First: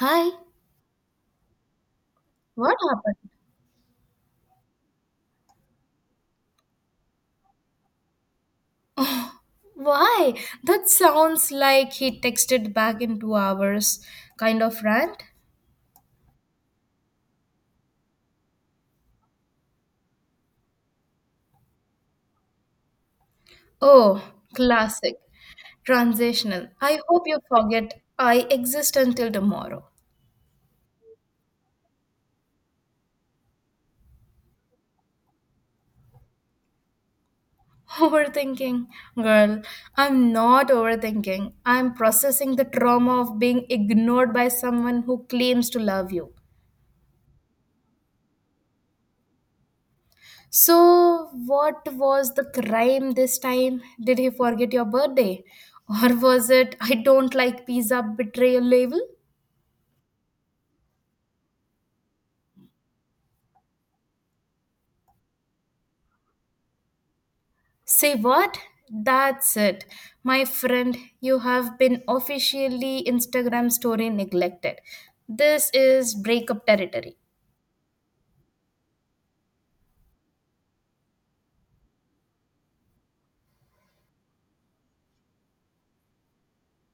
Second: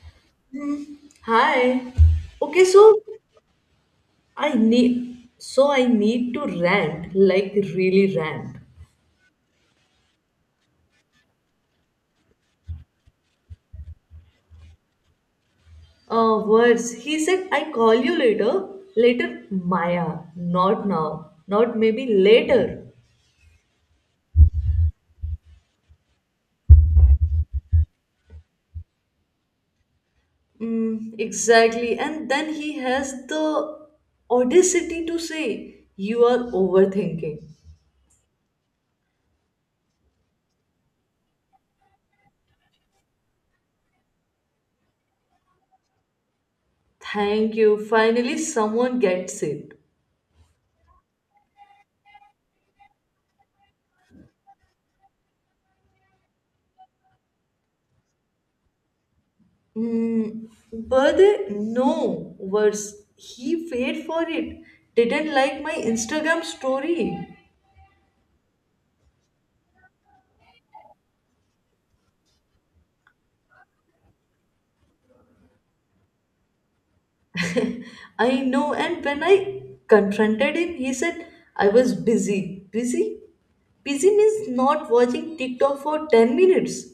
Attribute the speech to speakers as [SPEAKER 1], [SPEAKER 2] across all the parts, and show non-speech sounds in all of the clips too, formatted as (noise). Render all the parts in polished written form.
[SPEAKER 1] Hi,
[SPEAKER 2] Hi. Okay,
[SPEAKER 1] what
[SPEAKER 2] so
[SPEAKER 1] happened?
[SPEAKER 2] I need to rant, like really rant.
[SPEAKER 1] Why? That sounds like he texted back in 2 hours. Kind of rant?
[SPEAKER 2] Words. He said I call you later. Later, Maya. Not now. Not maybe later.
[SPEAKER 1] Oh, classic. Transitional. I hope you forget I exist until tomorrow.
[SPEAKER 2] Mm, exactly. And then he has the audacity to say, "You are overthinking."
[SPEAKER 1] (laughs) Overthinking. Girl, I'm not overthinking. I'm processing the trauma of being ignored by someone who claims to love you.
[SPEAKER 2] Thank you. Finally, someone gets it.
[SPEAKER 1] So, what was the crime this time? Did he forget your birthday? (laughs) Or was it, I don't like pizza betrayal label?
[SPEAKER 2] Mm, But No, worse. He paid for it. Didn't like my Instagram story.
[SPEAKER 1] Say what? That's it. My friend, you have been officially Instagram story neglected. This is breakup territory.
[SPEAKER 2] I know, and when I confronted him, he said I was busy. Busy? Busy means not watching TikTok for 10 minutes.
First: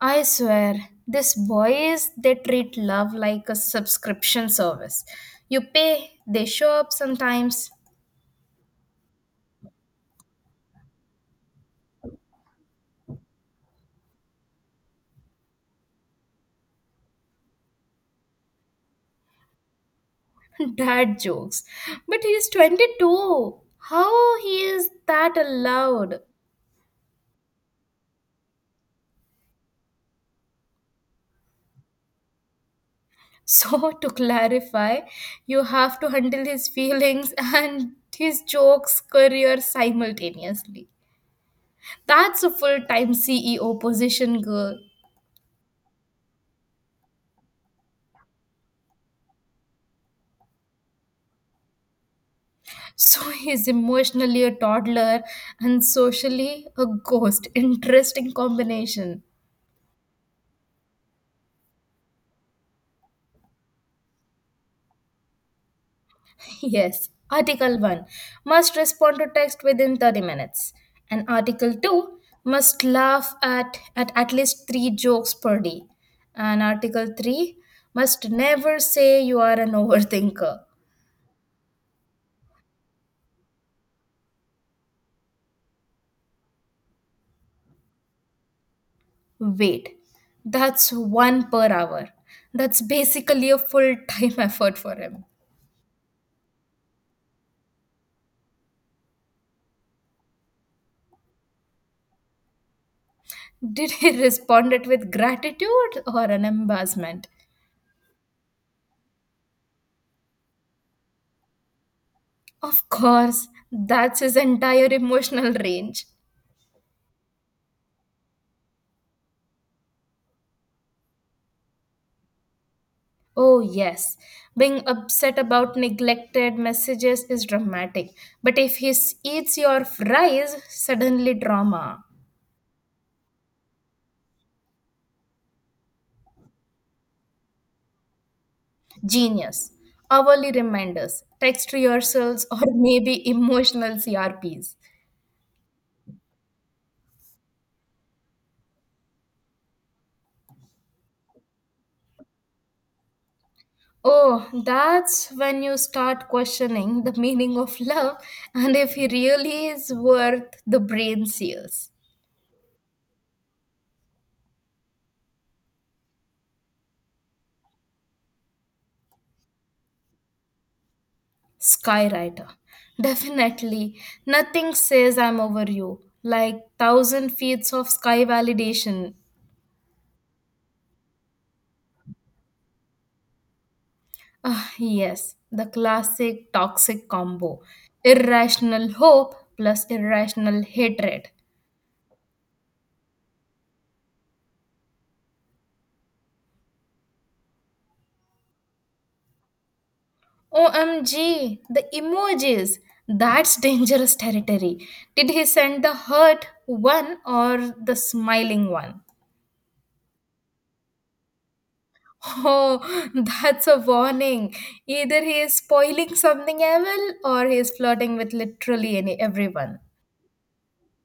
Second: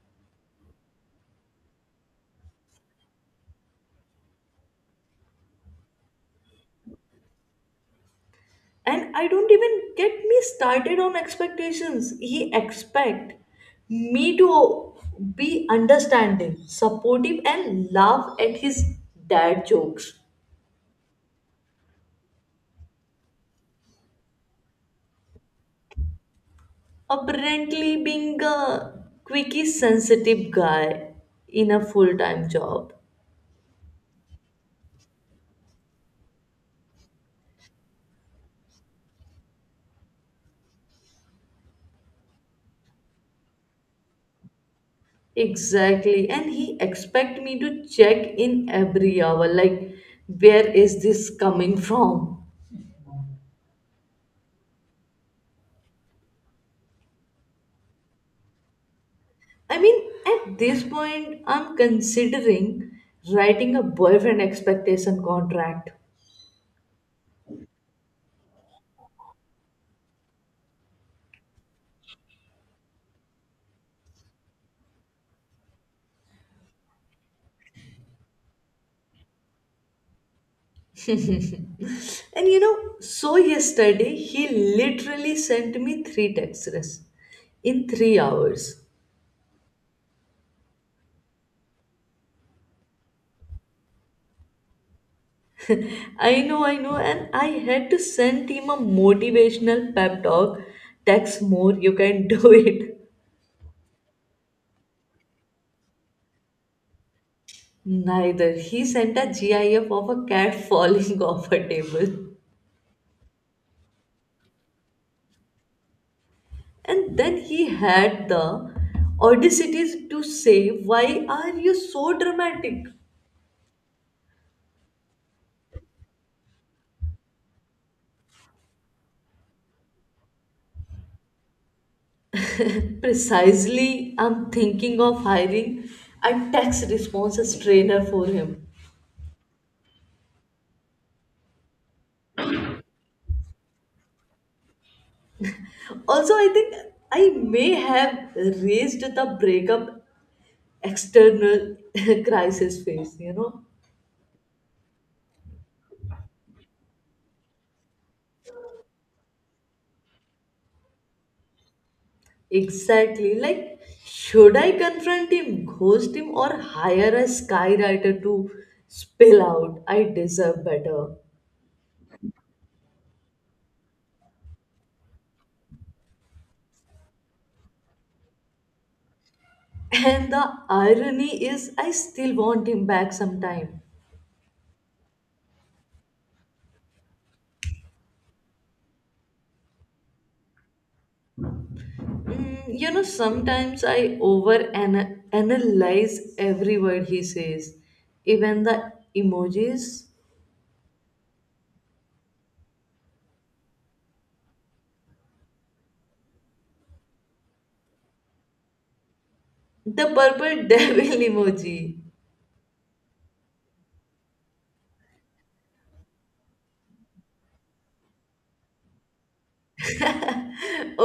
[SPEAKER 1] I swear, these boys, they treat love like a subscription service. You pay, they show up sometimes.
[SPEAKER 2] And I don't even get me started on expectations. He expect me to be understanding, supportive, and laugh at his dad jokes.
[SPEAKER 1] (laughs) Dad jokes. But he's 22. How he is that allowed?
[SPEAKER 2] Apparently being a quickie sensitive guy in a full-time job.
[SPEAKER 1] So, (laughs) to clarify, you have to handle his feelings (laughs) and his jokes career simultaneously. That's a full time CEO position, girl.
[SPEAKER 2] Exactly, and he expect me to check in every hour, like, where is this coming from?
[SPEAKER 1] So, (laughs) he's emotionally a toddler and socially a ghost. Interesting combination.
[SPEAKER 2] I mean, at this point I'm considering writing a boyfriend expectation contract.
[SPEAKER 1] Yes, Article 1 must respond to text within 30 minutes, and Article 2 must laugh at least three jokes per day, and Article 3 must never say you are an overthinker.
[SPEAKER 2] And you know, so yesterday he literally sent me three texts in 3 hours.
[SPEAKER 1] Wait, that's one per hour. That's basically a full time (laughs) effort for him.
[SPEAKER 2] I know, and I had to send him a motivational pep talk. Text more, you can (laughs) do it.
[SPEAKER 1] Did he respond it with gratitude or an embarrassment?
[SPEAKER 2] Neither. He sent a GIF of a cat falling (laughs) off a table.
[SPEAKER 1] Of course, that's his entire emotional range.
[SPEAKER 2] And then he had the audacity to say, "Why are you so dramatic?"
[SPEAKER 1] Oh, yes. Being upset about neglected messages is dramatic. But if he eats your fries, suddenly drama.
[SPEAKER 2] Precisely, I'm thinking of hiring a text responses trainer for him.
[SPEAKER 1] Genius. Hourly reminders, text rehearsals, or (laughs) maybe emotional CRPs.
[SPEAKER 2] Also, I think I may have raised the breakup external (laughs) crisis face, you know.
[SPEAKER 1] Oh, that's when you start questioning the meaning of love and if he really is worth the brain seals.
[SPEAKER 2] Exactly, like should I confront him, ghost him, or hire a skywriter to spill out I deserve better.
[SPEAKER 1] Skywriter. Definitely. Nothing says I'm over you. Like thousand feet of sky validation.
[SPEAKER 2] And the irony is I still want him back sometime.
[SPEAKER 1] Ah, yes, the classic toxic combo. Irrational hope plus irrational hatred.
[SPEAKER 2] Mm, you know, sometimes I over analyze every word he says, even the emojis.
[SPEAKER 1] OMG, the emojis. That's dangerous territory. Did he send the hurt one or the smiling one?
[SPEAKER 2] The purple (laughs) devil emoji.
[SPEAKER 1] Oh, (laughs) that's a warning. Either he is spoiling something evil or he is flirting with literally any everyone.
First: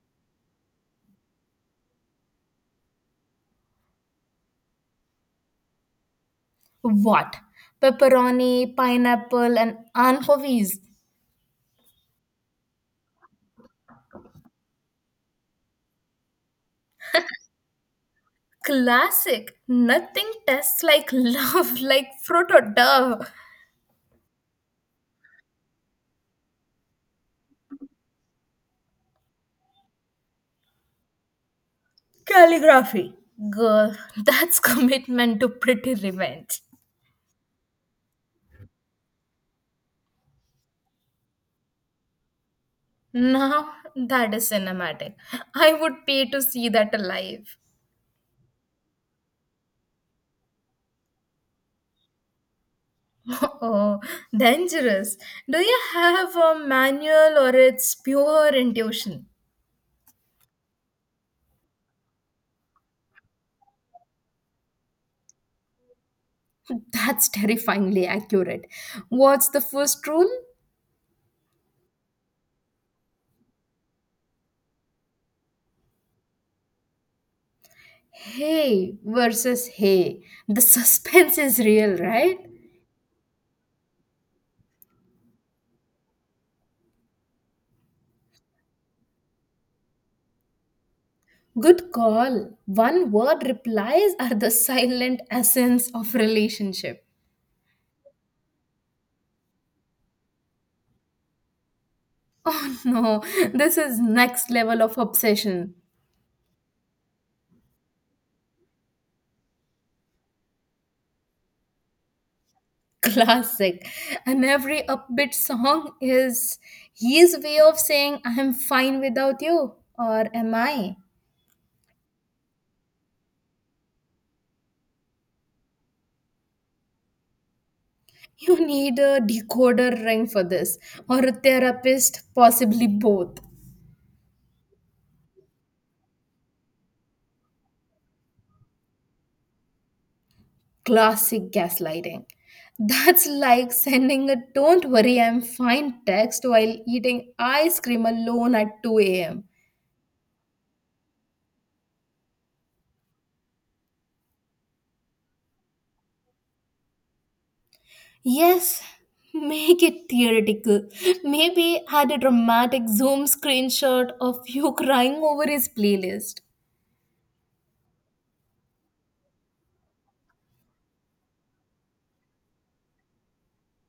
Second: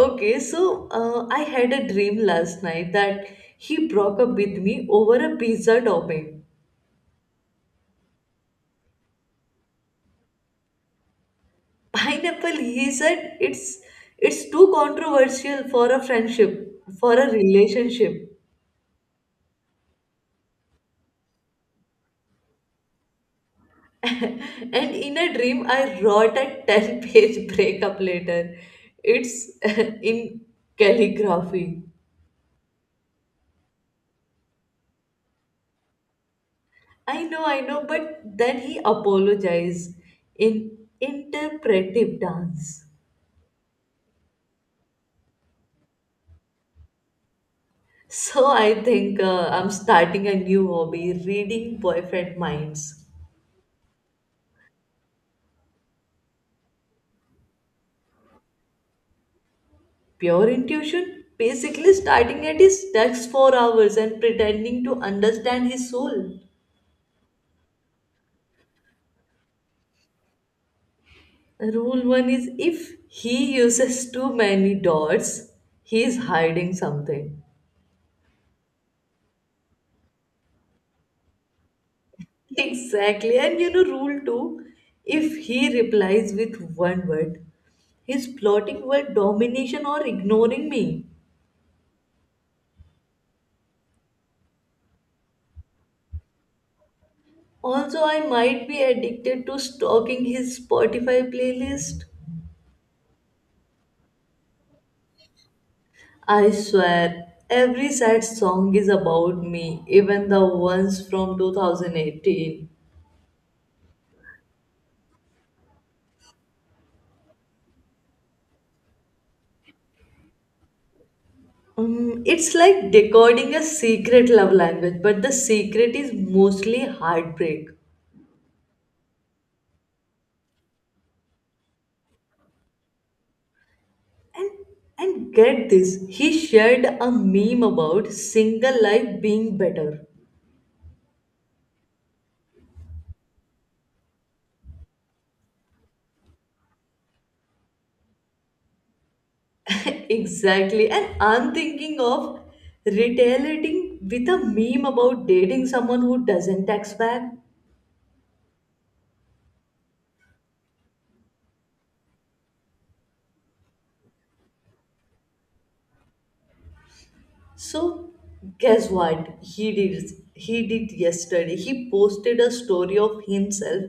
[SPEAKER 2] Okay, so I had a dream last night that he broke up with me over a pizza topping.
[SPEAKER 1] What? Pepperoni, pineapple, and anchovies.
[SPEAKER 2] (laughs) Pineapple, he said it's too controversial for a friendship, for a relationship.
[SPEAKER 1] Classic. Nothing tests like (laughs) love, like fruit or dove.
[SPEAKER 2] (laughs) And in a dream, I wrote a 10-page (laughs) breakup letter. It's (laughs) in calligraphy.
[SPEAKER 1] Calligraphy. Girl, (laughs) that's commitment to pretty revenge.
[SPEAKER 2] I know, but then he apologized in interpretive dance.
[SPEAKER 1] Now, that is cinematic. I would pay to see that alive.
[SPEAKER 2] So I think I'm starting a new hobby, reading boyfriend minds.
[SPEAKER 1] (laughs) Oh, dangerous. Do you have a manual or it's pure intuition?
[SPEAKER 2] Pure intuition, basically starting at his text for hours and pretending to understand his soul.
[SPEAKER 1] That's terrifyingly accurate. What's the first rule?
[SPEAKER 2] Rule one is, if he uses too many dots, he's hiding something.
[SPEAKER 1] Hey versus hey. The suspense is real, right?
[SPEAKER 2] (laughs) Exactly. And you know, rule two, if he replies with one word, he's plotting word domination or ignoring me.
[SPEAKER 1] Good call. One word replies are the silent essence of relationship.
[SPEAKER 2] Also, I might be addicted to stalking his Spotify playlist.
[SPEAKER 1] (laughs) No, this is next level of obsession.
[SPEAKER 2] I swear, every sad song is about me, even the ones from 2018.
[SPEAKER 1] Classic. And every upbeat song is his way of saying, I'm fine without you, or am I?
[SPEAKER 2] It's like decoding a secret love language, but the secret is mostly heartbreak.
[SPEAKER 1] You need a decoder ring for this, or a therapist, possibly both.
[SPEAKER 2] And and get this, he shared a meme about single life being better.
[SPEAKER 1] Classic gaslighting. That's like sending a don't worry, I'm fine text while eating ice cream alone at 2 a.m.
[SPEAKER 2] Exactly. And I'm thinking of retaliating with a meme about dating someone who doesn't text back.
[SPEAKER 1] Yes, make it theoretical. Maybe add a dramatic Zoom screenshot of you (laughs) crying over his playlist.
[SPEAKER 2] So, guess what? He did yesterday. He posted a story of himself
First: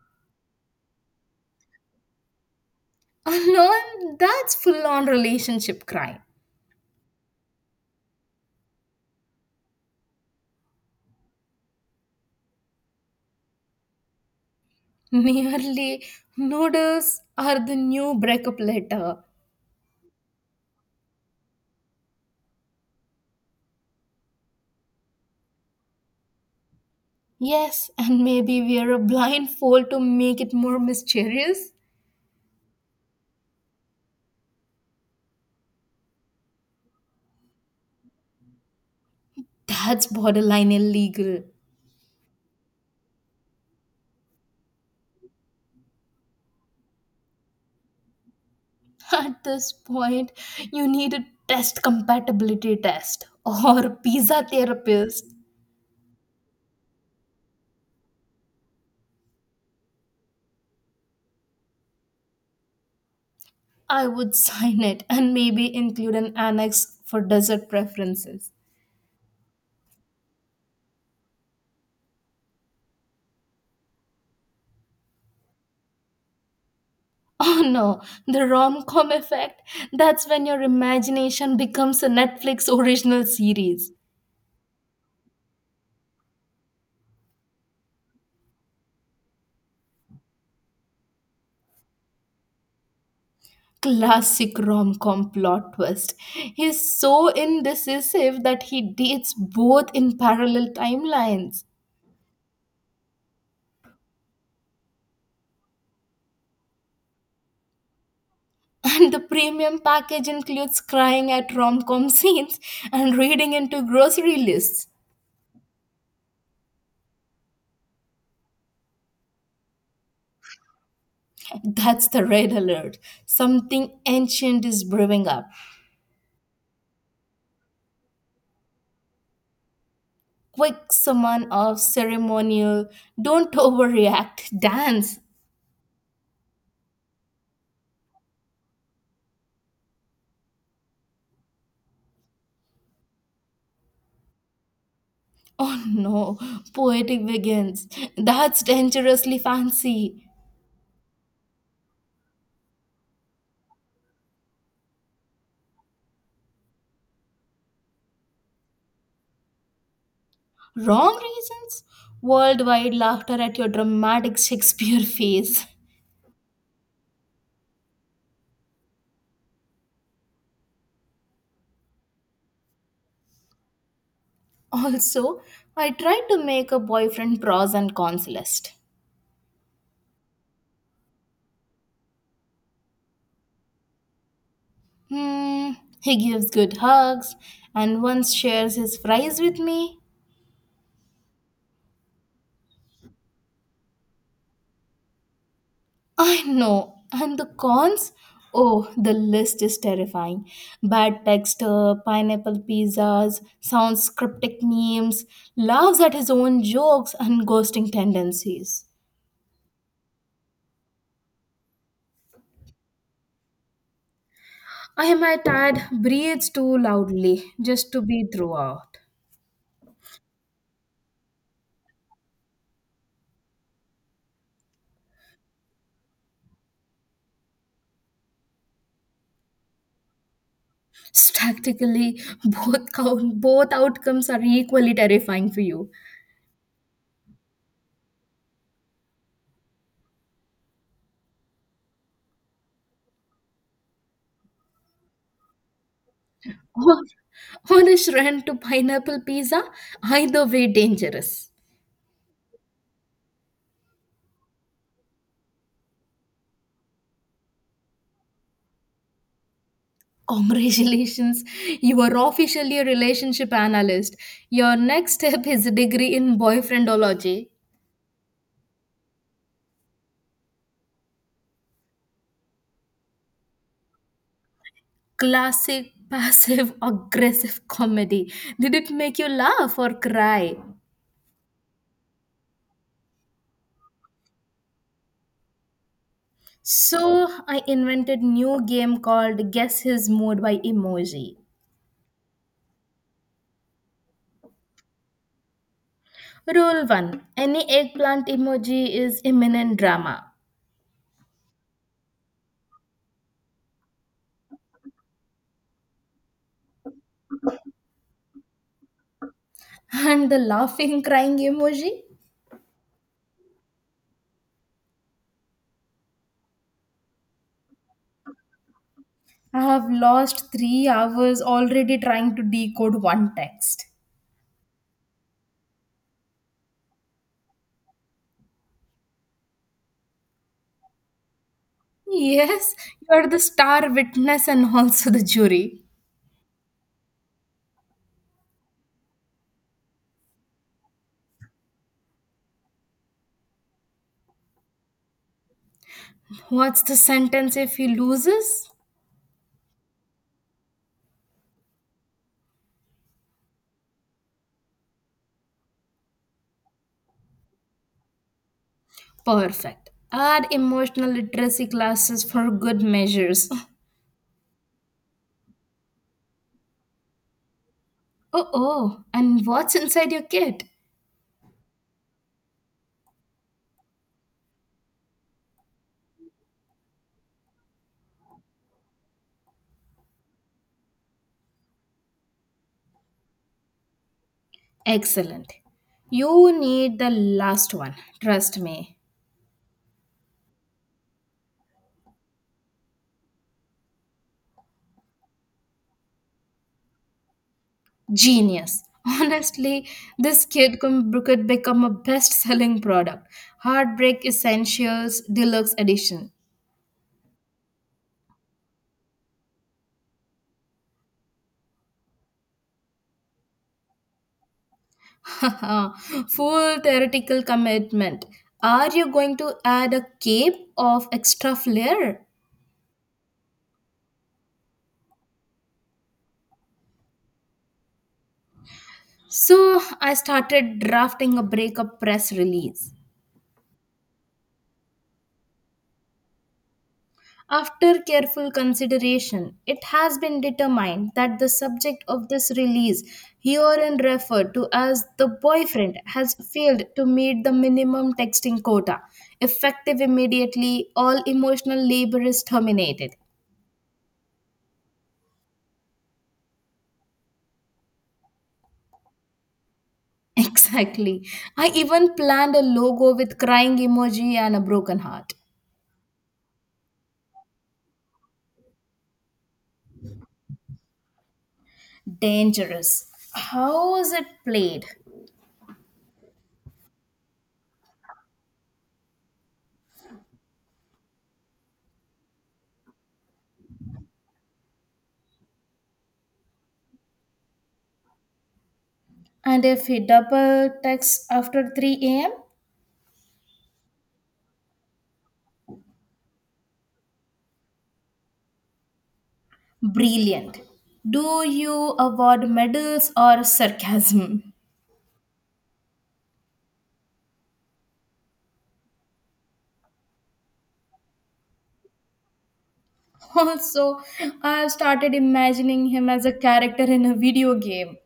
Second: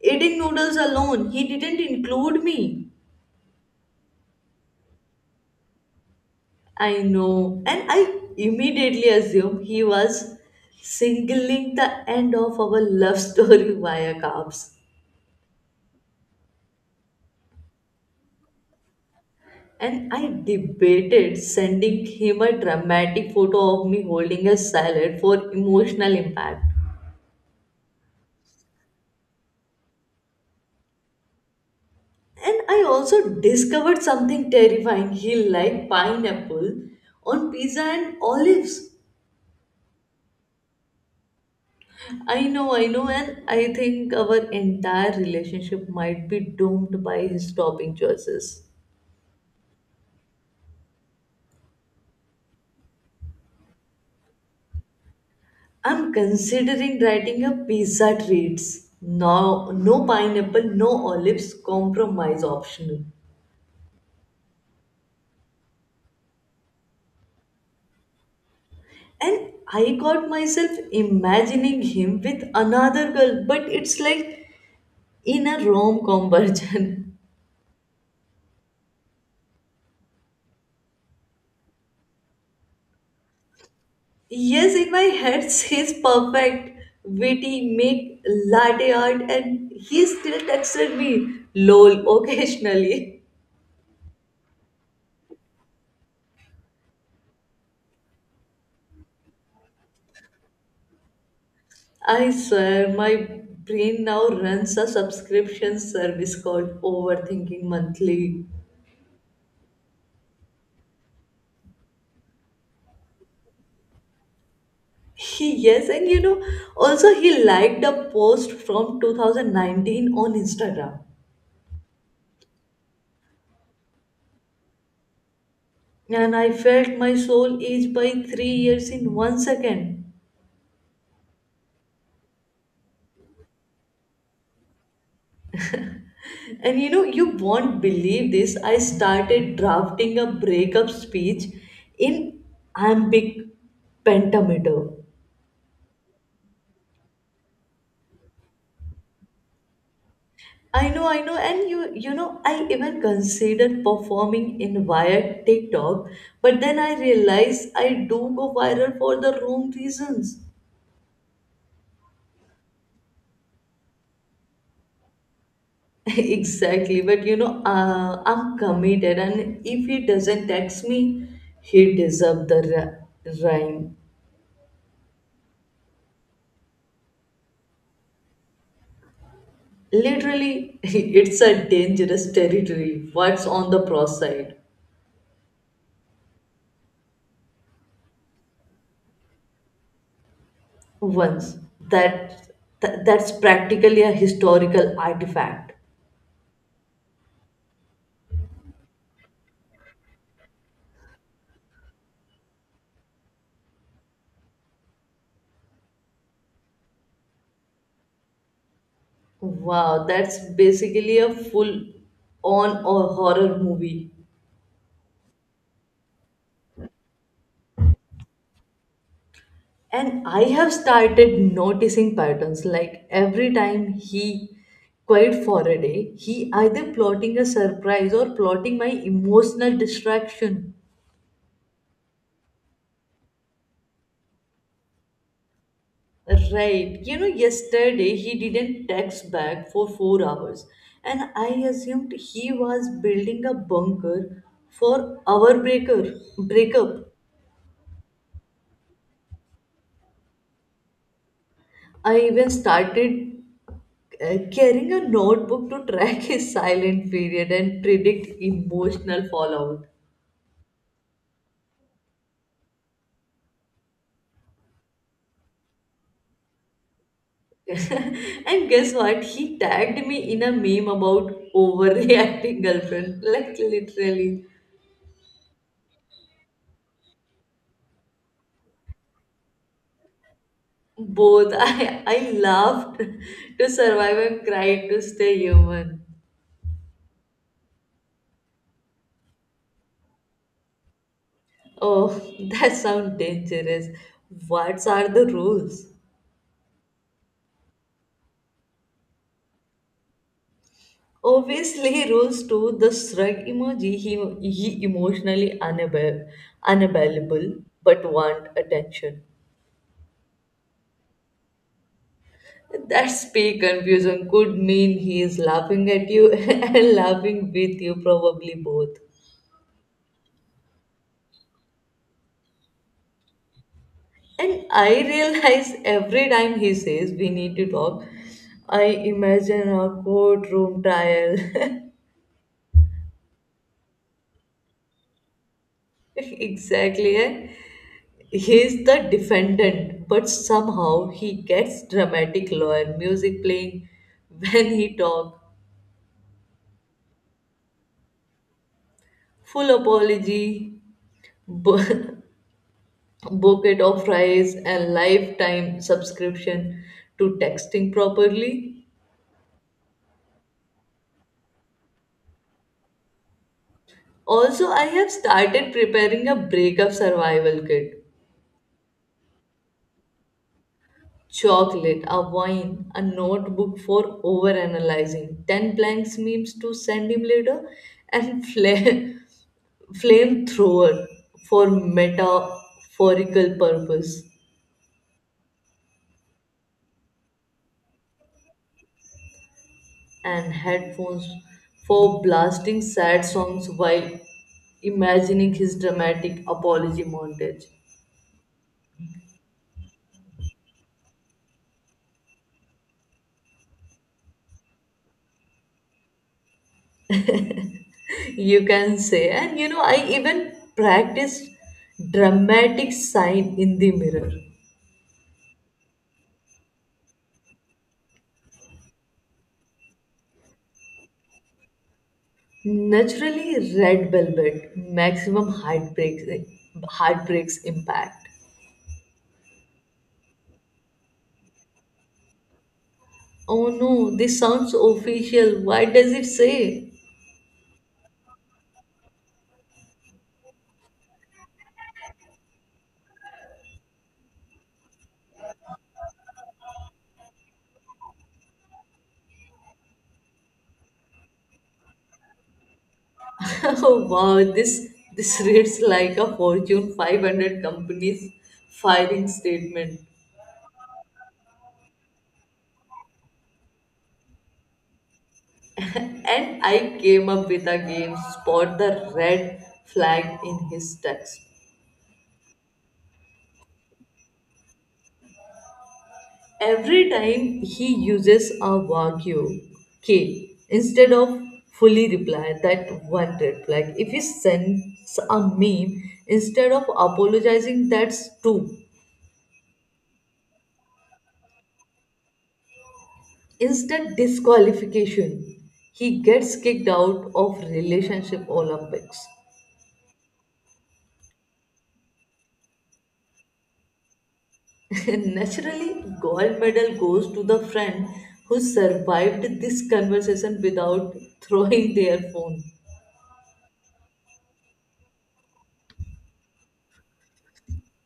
[SPEAKER 2] eating noodles alone. He didn't include me.
[SPEAKER 1] (laughs) Alone, that's full on relationship crying.
[SPEAKER 2] I know. And I immediately assumed he was singling the end of our love story (laughs) via carbs.
[SPEAKER 1] (laughs) Merely noodles are the new breakup letter.
[SPEAKER 2] And I debated sending him a dramatic photo of me holding a salad for emotional impact.
[SPEAKER 1] Yes, and maybe wear a blindfold to make it more mysterious.
[SPEAKER 2] And I also discovered something terrifying. He liked pineapple on pizza and olives.
[SPEAKER 1] That's borderline illegal.
[SPEAKER 2] I know, and I think our entire relationship might be doomed by his topping choices.
[SPEAKER 1] (laughs) At this point, you need a test compatibility test or pizza therapist.
[SPEAKER 2] I'm considering writing a pizza treats. No, pineapple, no olives, compromise optional.
[SPEAKER 1] I would (laughs) sign it and maybe include an annex for dessert preferences.
[SPEAKER 2] And I caught myself imagining him with another girl, but it's like in a rom com version.
[SPEAKER 1] Oh no, the rom com effect? That's when your imagination becomes a Netflix original series.
[SPEAKER 2] (laughs) Yes, in my head, (laughs) he's perfect, witty, make latte art, and he still texted me, lol, occasionally.
[SPEAKER 1] Classic rom com plot twist. He's so indecisive that he dates both in parallel timelines.
[SPEAKER 2] (laughs) I swear, my brain now runs a subscription service called Overthinking Monthly.
[SPEAKER 1] (laughs) And the premium package includes crying at rom com scenes and reading into grocery lists.
[SPEAKER 2] Yes, and you know, also he liked a post from 2019 on Instagram.
[SPEAKER 1] That's the red alert. Something ancient is brewing up.
[SPEAKER 2] And I felt my soul age by 3 years in one second.
[SPEAKER 1] Quick summon of ceremonial. Don't overreact. Dance.
[SPEAKER 2] And you know, you won't believe this. I started drafting a breakup speech in iambic pentameter.
[SPEAKER 1] Oh no, poetic begins. That's dangerously fancy.
[SPEAKER 2] I know, and you know, I even considered performing in via TikTok, but then I realized I do go viral for the wrong reasons.
[SPEAKER 1] Wrong reasons? Worldwide laughter at your dramatic Shakespeare (laughs) face.
[SPEAKER 2] (laughs) Exactly, but you know, I'm committed, and if he doesn't text me, he deserves the rhyme.
[SPEAKER 1] Also, I tried to make a boyfriend pros and cons list.
[SPEAKER 2] Literally, (laughs) it's a dangerous territory. What's on the pro side?
[SPEAKER 1] Hmm, he gives good hugs and once shares his fries with me.
[SPEAKER 2] Once, that that's practically a historical artifact.
[SPEAKER 1] I know. And the cons? Oh, the list is terrifying. Bad texter, pineapple pizzas, sounds cryptic names, laughs at his own jokes, and ghosting tendencies.
[SPEAKER 2] Wow, that's basically a full on or horror movie.
[SPEAKER 1] I am a tad breathes too loudly just to be throughout.
[SPEAKER 2] And I have started noticing patterns, like every time he quiet for a day, he either plotting a surprise or plotting my emotional distraction.
[SPEAKER 1] Tactically, both count, both outcomes are equally terrifying for you.
[SPEAKER 2] Right. You know, yesterday he didn't text back for 4 hours, and I assumed he was building a bunker for our breaker
[SPEAKER 1] Or,
[SPEAKER 2] breakup.
[SPEAKER 1] or a shrine to pineapple pizza, either way dangerous.
[SPEAKER 2] I even started carrying a notebook to track (laughs) his silent period and predict emotional fallout.
[SPEAKER 1] Congratulations, you are officially a relationship analyst. Your next step is a degree in boyfriendology.
[SPEAKER 2] (laughs) And guess what? He tagged me in a meme about overreacting girlfriend. (laughs) Like literally
[SPEAKER 1] Classic passive (laughs) aggressive comedy. Did it make you laugh or cry?
[SPEAKER 2] both. (laughs) I laughed to survive and cried to stay human.
[SPEAKER 1] So, I invented new game called Guess His Mood by Emoji.
[SPEAKER 2] Oh, that sounds dangerous. What are the rules?
[SPEAKER 1] Rule 1. Any eggplant emoji is imminent drama.
[SPEAKER 2] Obviously, rules to the shrug emoji. He emotionally unavailable but want attention.
[SPEAKER 1] And the laughing crying emoji?
[SPEAKER 2] That speak confusion, could mean he is laughing at you (laughs) and laughing with you, probably both.
[SPEAKER 1] I have lost 3 hours already trying to decode one text.
[SPEAKER 2] And I realize every time he says we need to talk, I imagine a courtroom trial.
[SPEAKER 1] Yes, you are the star witness and also the jury.
[SPEAKER 2] (laughs) Exactly. Eh? He's the defendant, but somehow he gets dramatic lawyer music playing when he talk.
[SPEAKER 1] What's the sentence if he loses?
[SPEAKER 2] Full apology, b- (laughs) bucket of rice and lifetime subscription to texting properly.
[SPEAKER 1] Perfect. Add emotional literacy classes for good measures.
[SPEAKER 2] Also, I have started preparing a breakup survival kit.
[SPEAKER 1] Oh, and what's inside your kit?
[SPEAKER 2] Chocolate, a wine, a notebook for overanalyzing, 10 blanks memes to send him later, and flame (laughs) flamethrower for metaphorical purpose.
[SPEAKER 1] Excellent. You need the last one. Trust me.
[SPEAKER 2] And headphones for blasting sad songs while imagining his dramatic apology montage.
[SPEAKER 1] Genius. (laughs) Honestly, this kit could become a best selling product. Heartbreak Essentials Deluxe Edition.
[SPEAKER 2] (laughs) You can say, and you know, I even practiced dramatic sign in the mirror.
[SPEAKER 1] (laughs) Full theoretical commitment. Are you going to add a cape of extra flair?
[SPEAKER 2] Naturally, red velvet, maximum heartbreaks impact.
[SPEAKER 1] So I started drafting a breakup press release.
[SPEAKER 2] Oh no, this sounds official. Why does it say?
[SPEAKER 1] After careful consideration, it has been determined that the subject of this release, herein referred to as the boyfriend, has failed to meet the minimum texting quota. Effective immediately, all emotional labor is terminated.
[SPEAKER 2] (laughs) Oh wow, this reads like a Fortune 500 company's filing statement.
[SPEAKER 1] Exactly. I even planned a logo with crying emoji and a broken heart.
[SPEAKER 2] And I came up with a game, spot the red flag in his text.
[SPEAKER 1] Dangerous. How is it played?
[SPEAKER 2] Every time he uses a vacuum key instead of fully reply, that one red flag. If he sends a meme instead of apologizing, that's two.
[SPEAKER 1] And if he double texts after 3 a.m.?
[SPEAKER 2] Instant disqualification. He gets kicked out of relationship Olympics.
[SPEAKER 1] Brilliant. Do you award medals or sarcasm? (laughs)
[SPEAKER 2] (laughs) Naturally, gold medal goes to the friend who survived this conversation without (laughs) throwing their phone.
[SPEAKER 1] Also, I have started imagining him as a character in a video game.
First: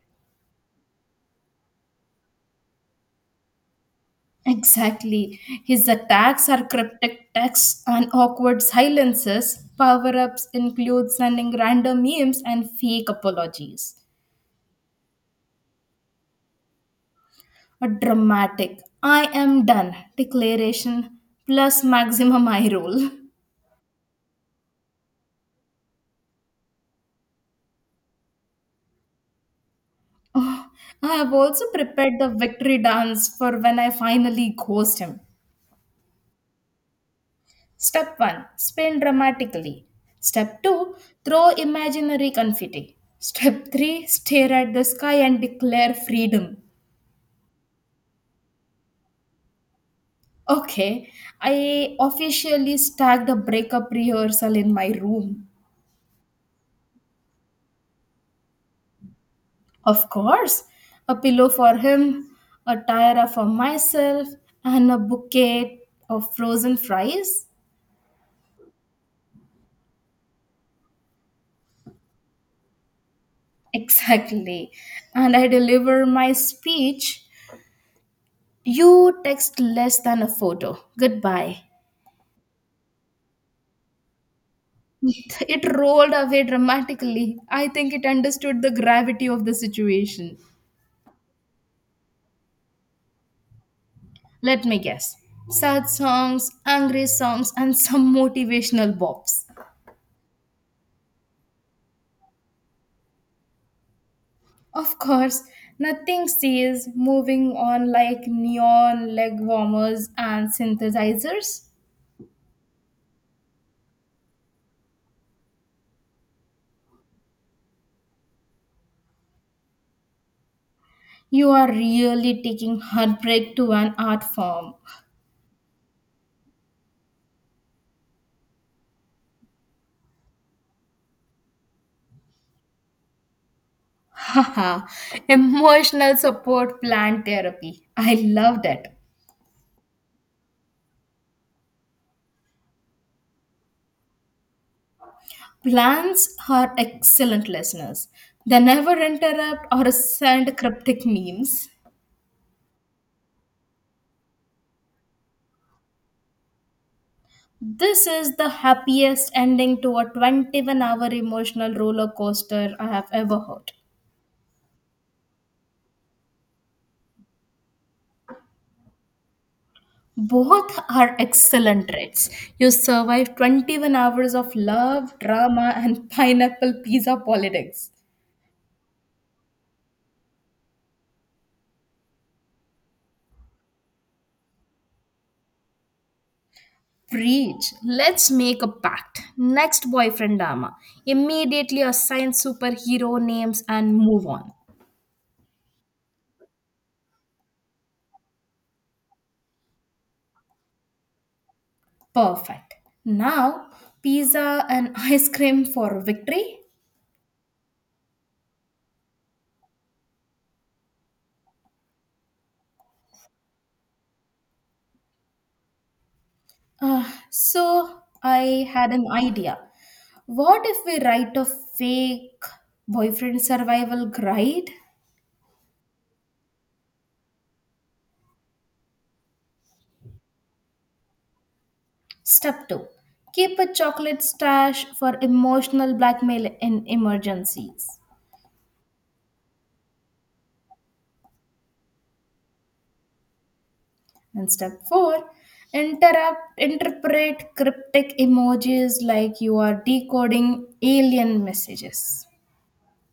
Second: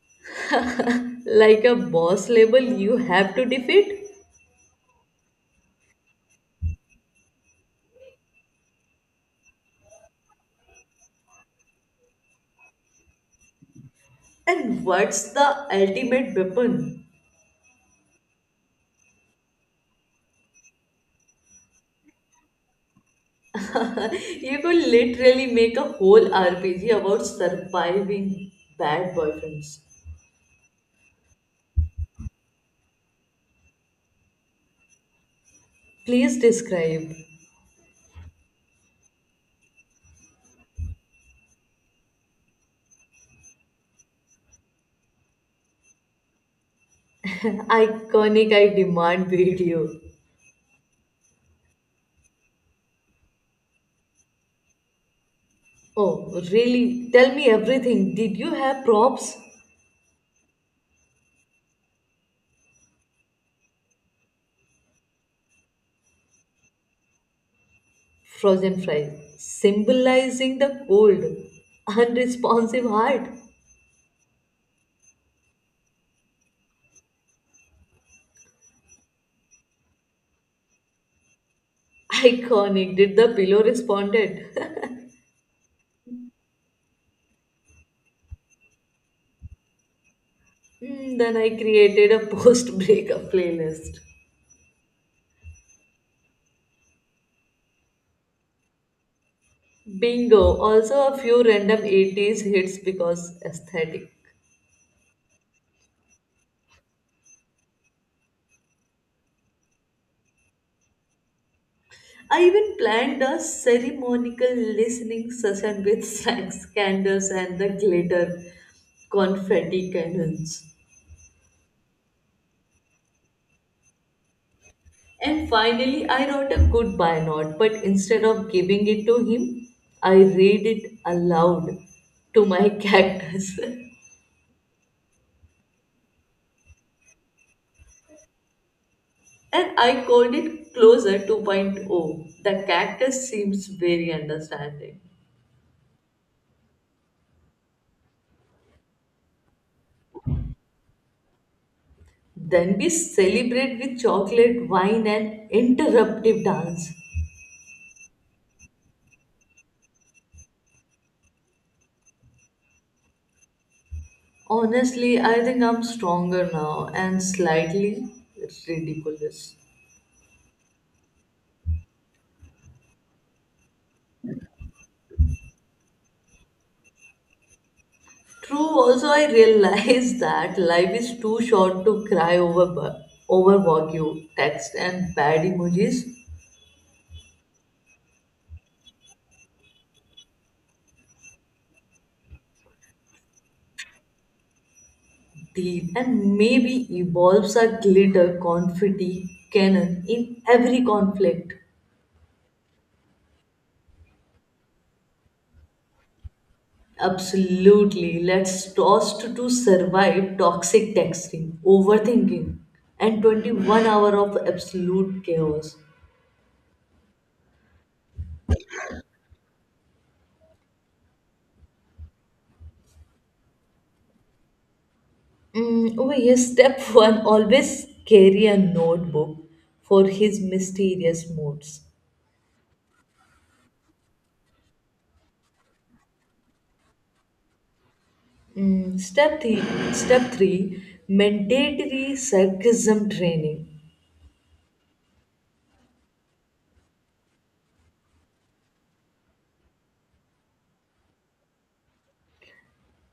[SPEAKER 2] Like a boss label you have to defeat.
[SPEAKER 1] Exactly. His attacks are cryptic texts and awkward silences. Power ups include sending random memes and fake apologies.
[SPEAKER 2] And what's the ultimate weapon?
[SPEAKER 1] A dramatic, I am done declaration plus maximum eye roll.
[SPEAKER 2] (laughs) You could literally make a whole RPG about surviving bad boyfriends.
[SPEAKER 1] (laughs) I have also prepared the victory dance for when I finally ghost him.
[SPEAKER 2] Please describe.
[SPEAKER 1] Step 1 spin dramatically. Step 2 throw imaginary confetti. Step 3 stare at the sky and declare freedom.
[SPEAKER 2] Iconic, I demand video.
[SPEAKER 1] Okay, I officially staged a breakup rehearsal in my room.
[SPEAKER 2] Oh, really? Tell me everything. Did you have props?
[SPEAKER 1] Of course, a pillow for him, a tiara for myself, and a bouquet of frozen fries.
[SPEAKER 2] Frozen fries, symbolizing the cold, unresponsive heart.
[SPEAKER 1] (laughs) Exactly. And I deliver my speech. You text less than a photo. Goodbye.
[SPEAKER 2] Iconic. Did the pillow responded? (laughs)
[SPEAKER 1] (laughs) It rolled away dramatically. I think it understood the gravity of the situation.
[SPEAKER 2] Hmm, then I created a post-breakup playlist.
[SPEAKER 1] Let me guess. Sad songs, angry songs, and (laughs) some motivational bops.
[SPEAKER 2] Bingo. Also a few random 80s hits because aesthetic.
[SPEAKER 1] Of course, nothing says moving on like neon leg warmers and synthesizers.
[SPEAKER 2] I even planned a ceremonial listening session with snacks, candles, and the glitter confetti cannons.
[SPEAKER 1] You are really taking heartbreak to an art form.
[SPEAKER 2] And finally, I wrote a goodbye note, but instead of giving it to him, I read it aloud to my (laughs) cactus.
[SPEAKER 1] (laughs) Haha, emotional support plan therapy. I love that.
[SPEAKER 2] And I called it Closer 2.0. The cactus seems very understanding.
[SPEAKER 1] Plants are excellent listeners. They never interrupt or send cryptic memes.
[SPEAKER 2] Then we celebrate with chocolate, wine, and interruptive dance.
[SPEAKER 1] This is the happiest ending to a 21-hour emotional roller coaster I have ever heard.
[SPEAKER 2] Honestly, I think I'm stronger now and slightly ridiculous.
[SPEAKER 1] Both are excellent traits. You survive 21 hours of love, drama, and (laughs) pineapple pizza politics.
[SPEAKER 2] True, also I realize (laughs) that life is too short to cry over over vague text and bad emojis.
[SPEAKER 1] Preach. Let's make a pact. Next boyfriend drama. Immediately assign superhero names and move on.
[SPEAKER 2] Deal, and maybe evolves a glitter confetti cannon in every conflict.
[SPEAKER 1] Perfect. Now, pizza and (laughs) ice cream for victory.
[SPEAKER 2] Absolutely, let's toast to survive toxic texting, overthinking, and 21 hour of absolute chaos.
[SPEAKER 1] So I had an idea. What if we write a fake boyfriend survival guide?
[SPEAKER 2] Mm, oh yes, step (laughs) one, always carry a notebook for his mysterious moods.
[SPEAKER 1] Step 2 keep a chocolate stash for emotional blackmail in emergencies.
[SPEAKER 2] Mm, step three, mandatory sarcasm training,
[SPEAKER 1] And step 4 interpret cryptic emojis like you are decoding alien messages.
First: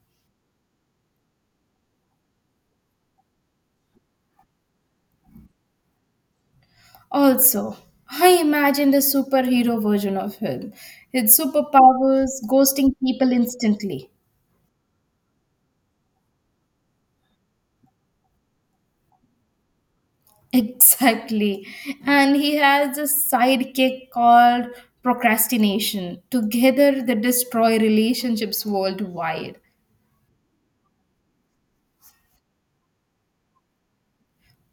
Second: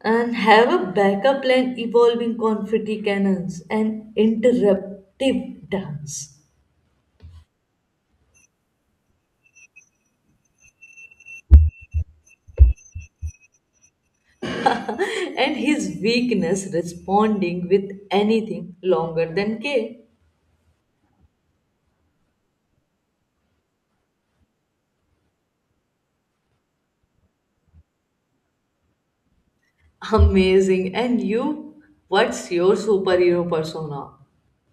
[SPEAKER 2] and have a backup plan evolving confetti cannons and interruptive dance.
[SPEAKER 1] Also, I imagined a superhero version of him. His superpowers ghosting people instantly.
[SPEAKER 2] (laughs) And his weakness responding with anything longer than K.
[SPEAKER 1] Exactly. And he has a sidekick called procrastination. Together, they destroy relationships worldwide.
[SPEAKER 2] Amazing! And you, what's your superhero persona?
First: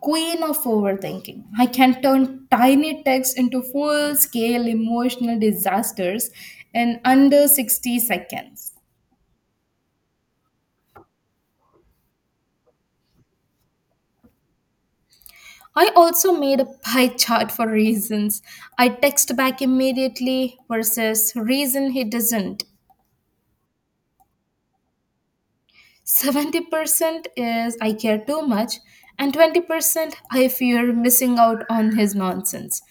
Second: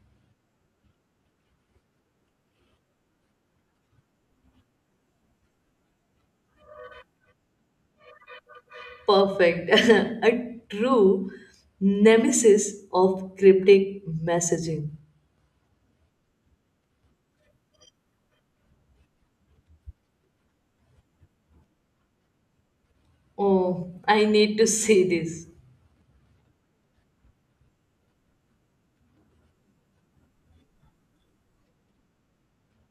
[SPEAKER 1] Queen of overthinking. I can turn tiny texts into full scale emotional disasters in under 60 seconds.
[SPEAKER 2] Perfect. (laughs) A true nemesis of cryptic messaging.
[SPEAKER 1] I also made a pie chart for reasons. I text back immediately versus reason he doesn't.
[SPEAKER 2] Oh, I need to see this.
[SPEAKER 1] 70% is I care too much, and 20% I fear missing out on his nonsense.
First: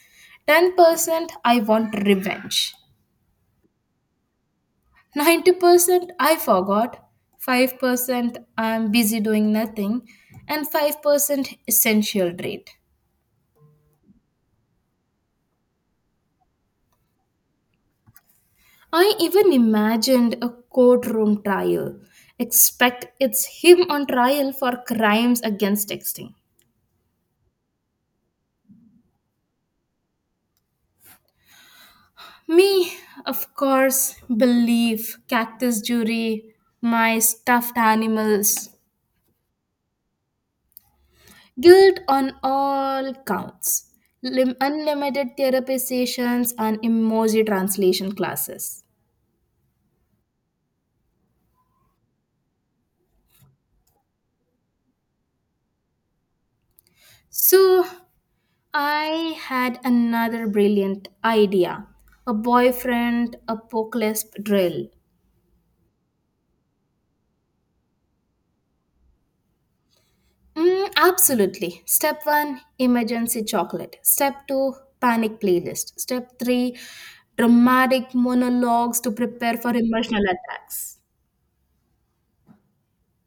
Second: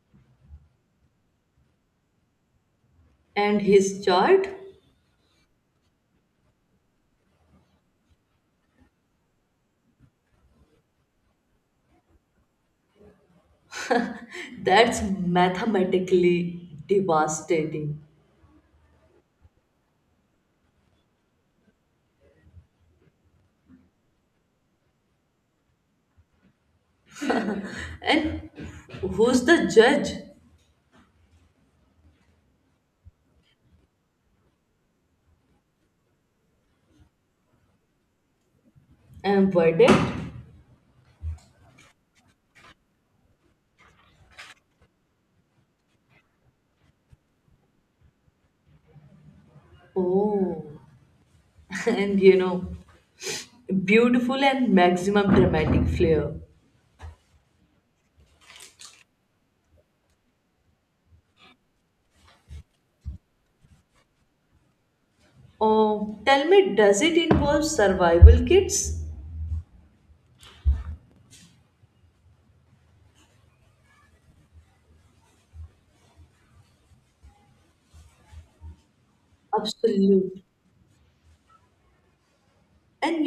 [SPEAKER 1] 10% I want revenge.
[SPEAKER 2] And his chart?
[SPEAKER 1] 90% I forgot. 5% I'm busy doing nothing. And 5% essential rate.
[SPEAKER 2] (laughs) That's mathematically devastating.
[SPEAKER 1] I even imagined a courtroom trial. Expect it's him on trial for crimes against texting.
[SPEAKER 2] And who's the judge?
[SPEAKER 1] Me, of course, belief, cactus jury, my stuffed animals.
[SPEAKER 2] And verdict?
[SPEAKER 1] Guilt on all counts. Unlimited therapy sessions and emoji translation classes.
[SPEAKER 2] Oh, (laughs) and you know, beautiful and maximum dramatic flair.
[SPEAKER 1] So, I had another brilliant idea a boyfriend apocalypse drill.
[SPEAKER 2] Oh, tell me, does it involve survival kits?
[SPEAKER 1] Mm, absolutely. Step one, emergency chocolate. Step two, panic playlist. Step three, dramatic monologues to prepare for emotional
[SPEAKER 2] Absolute.
[SPEAKER 1] attacks.
[SPEAKER 2] And you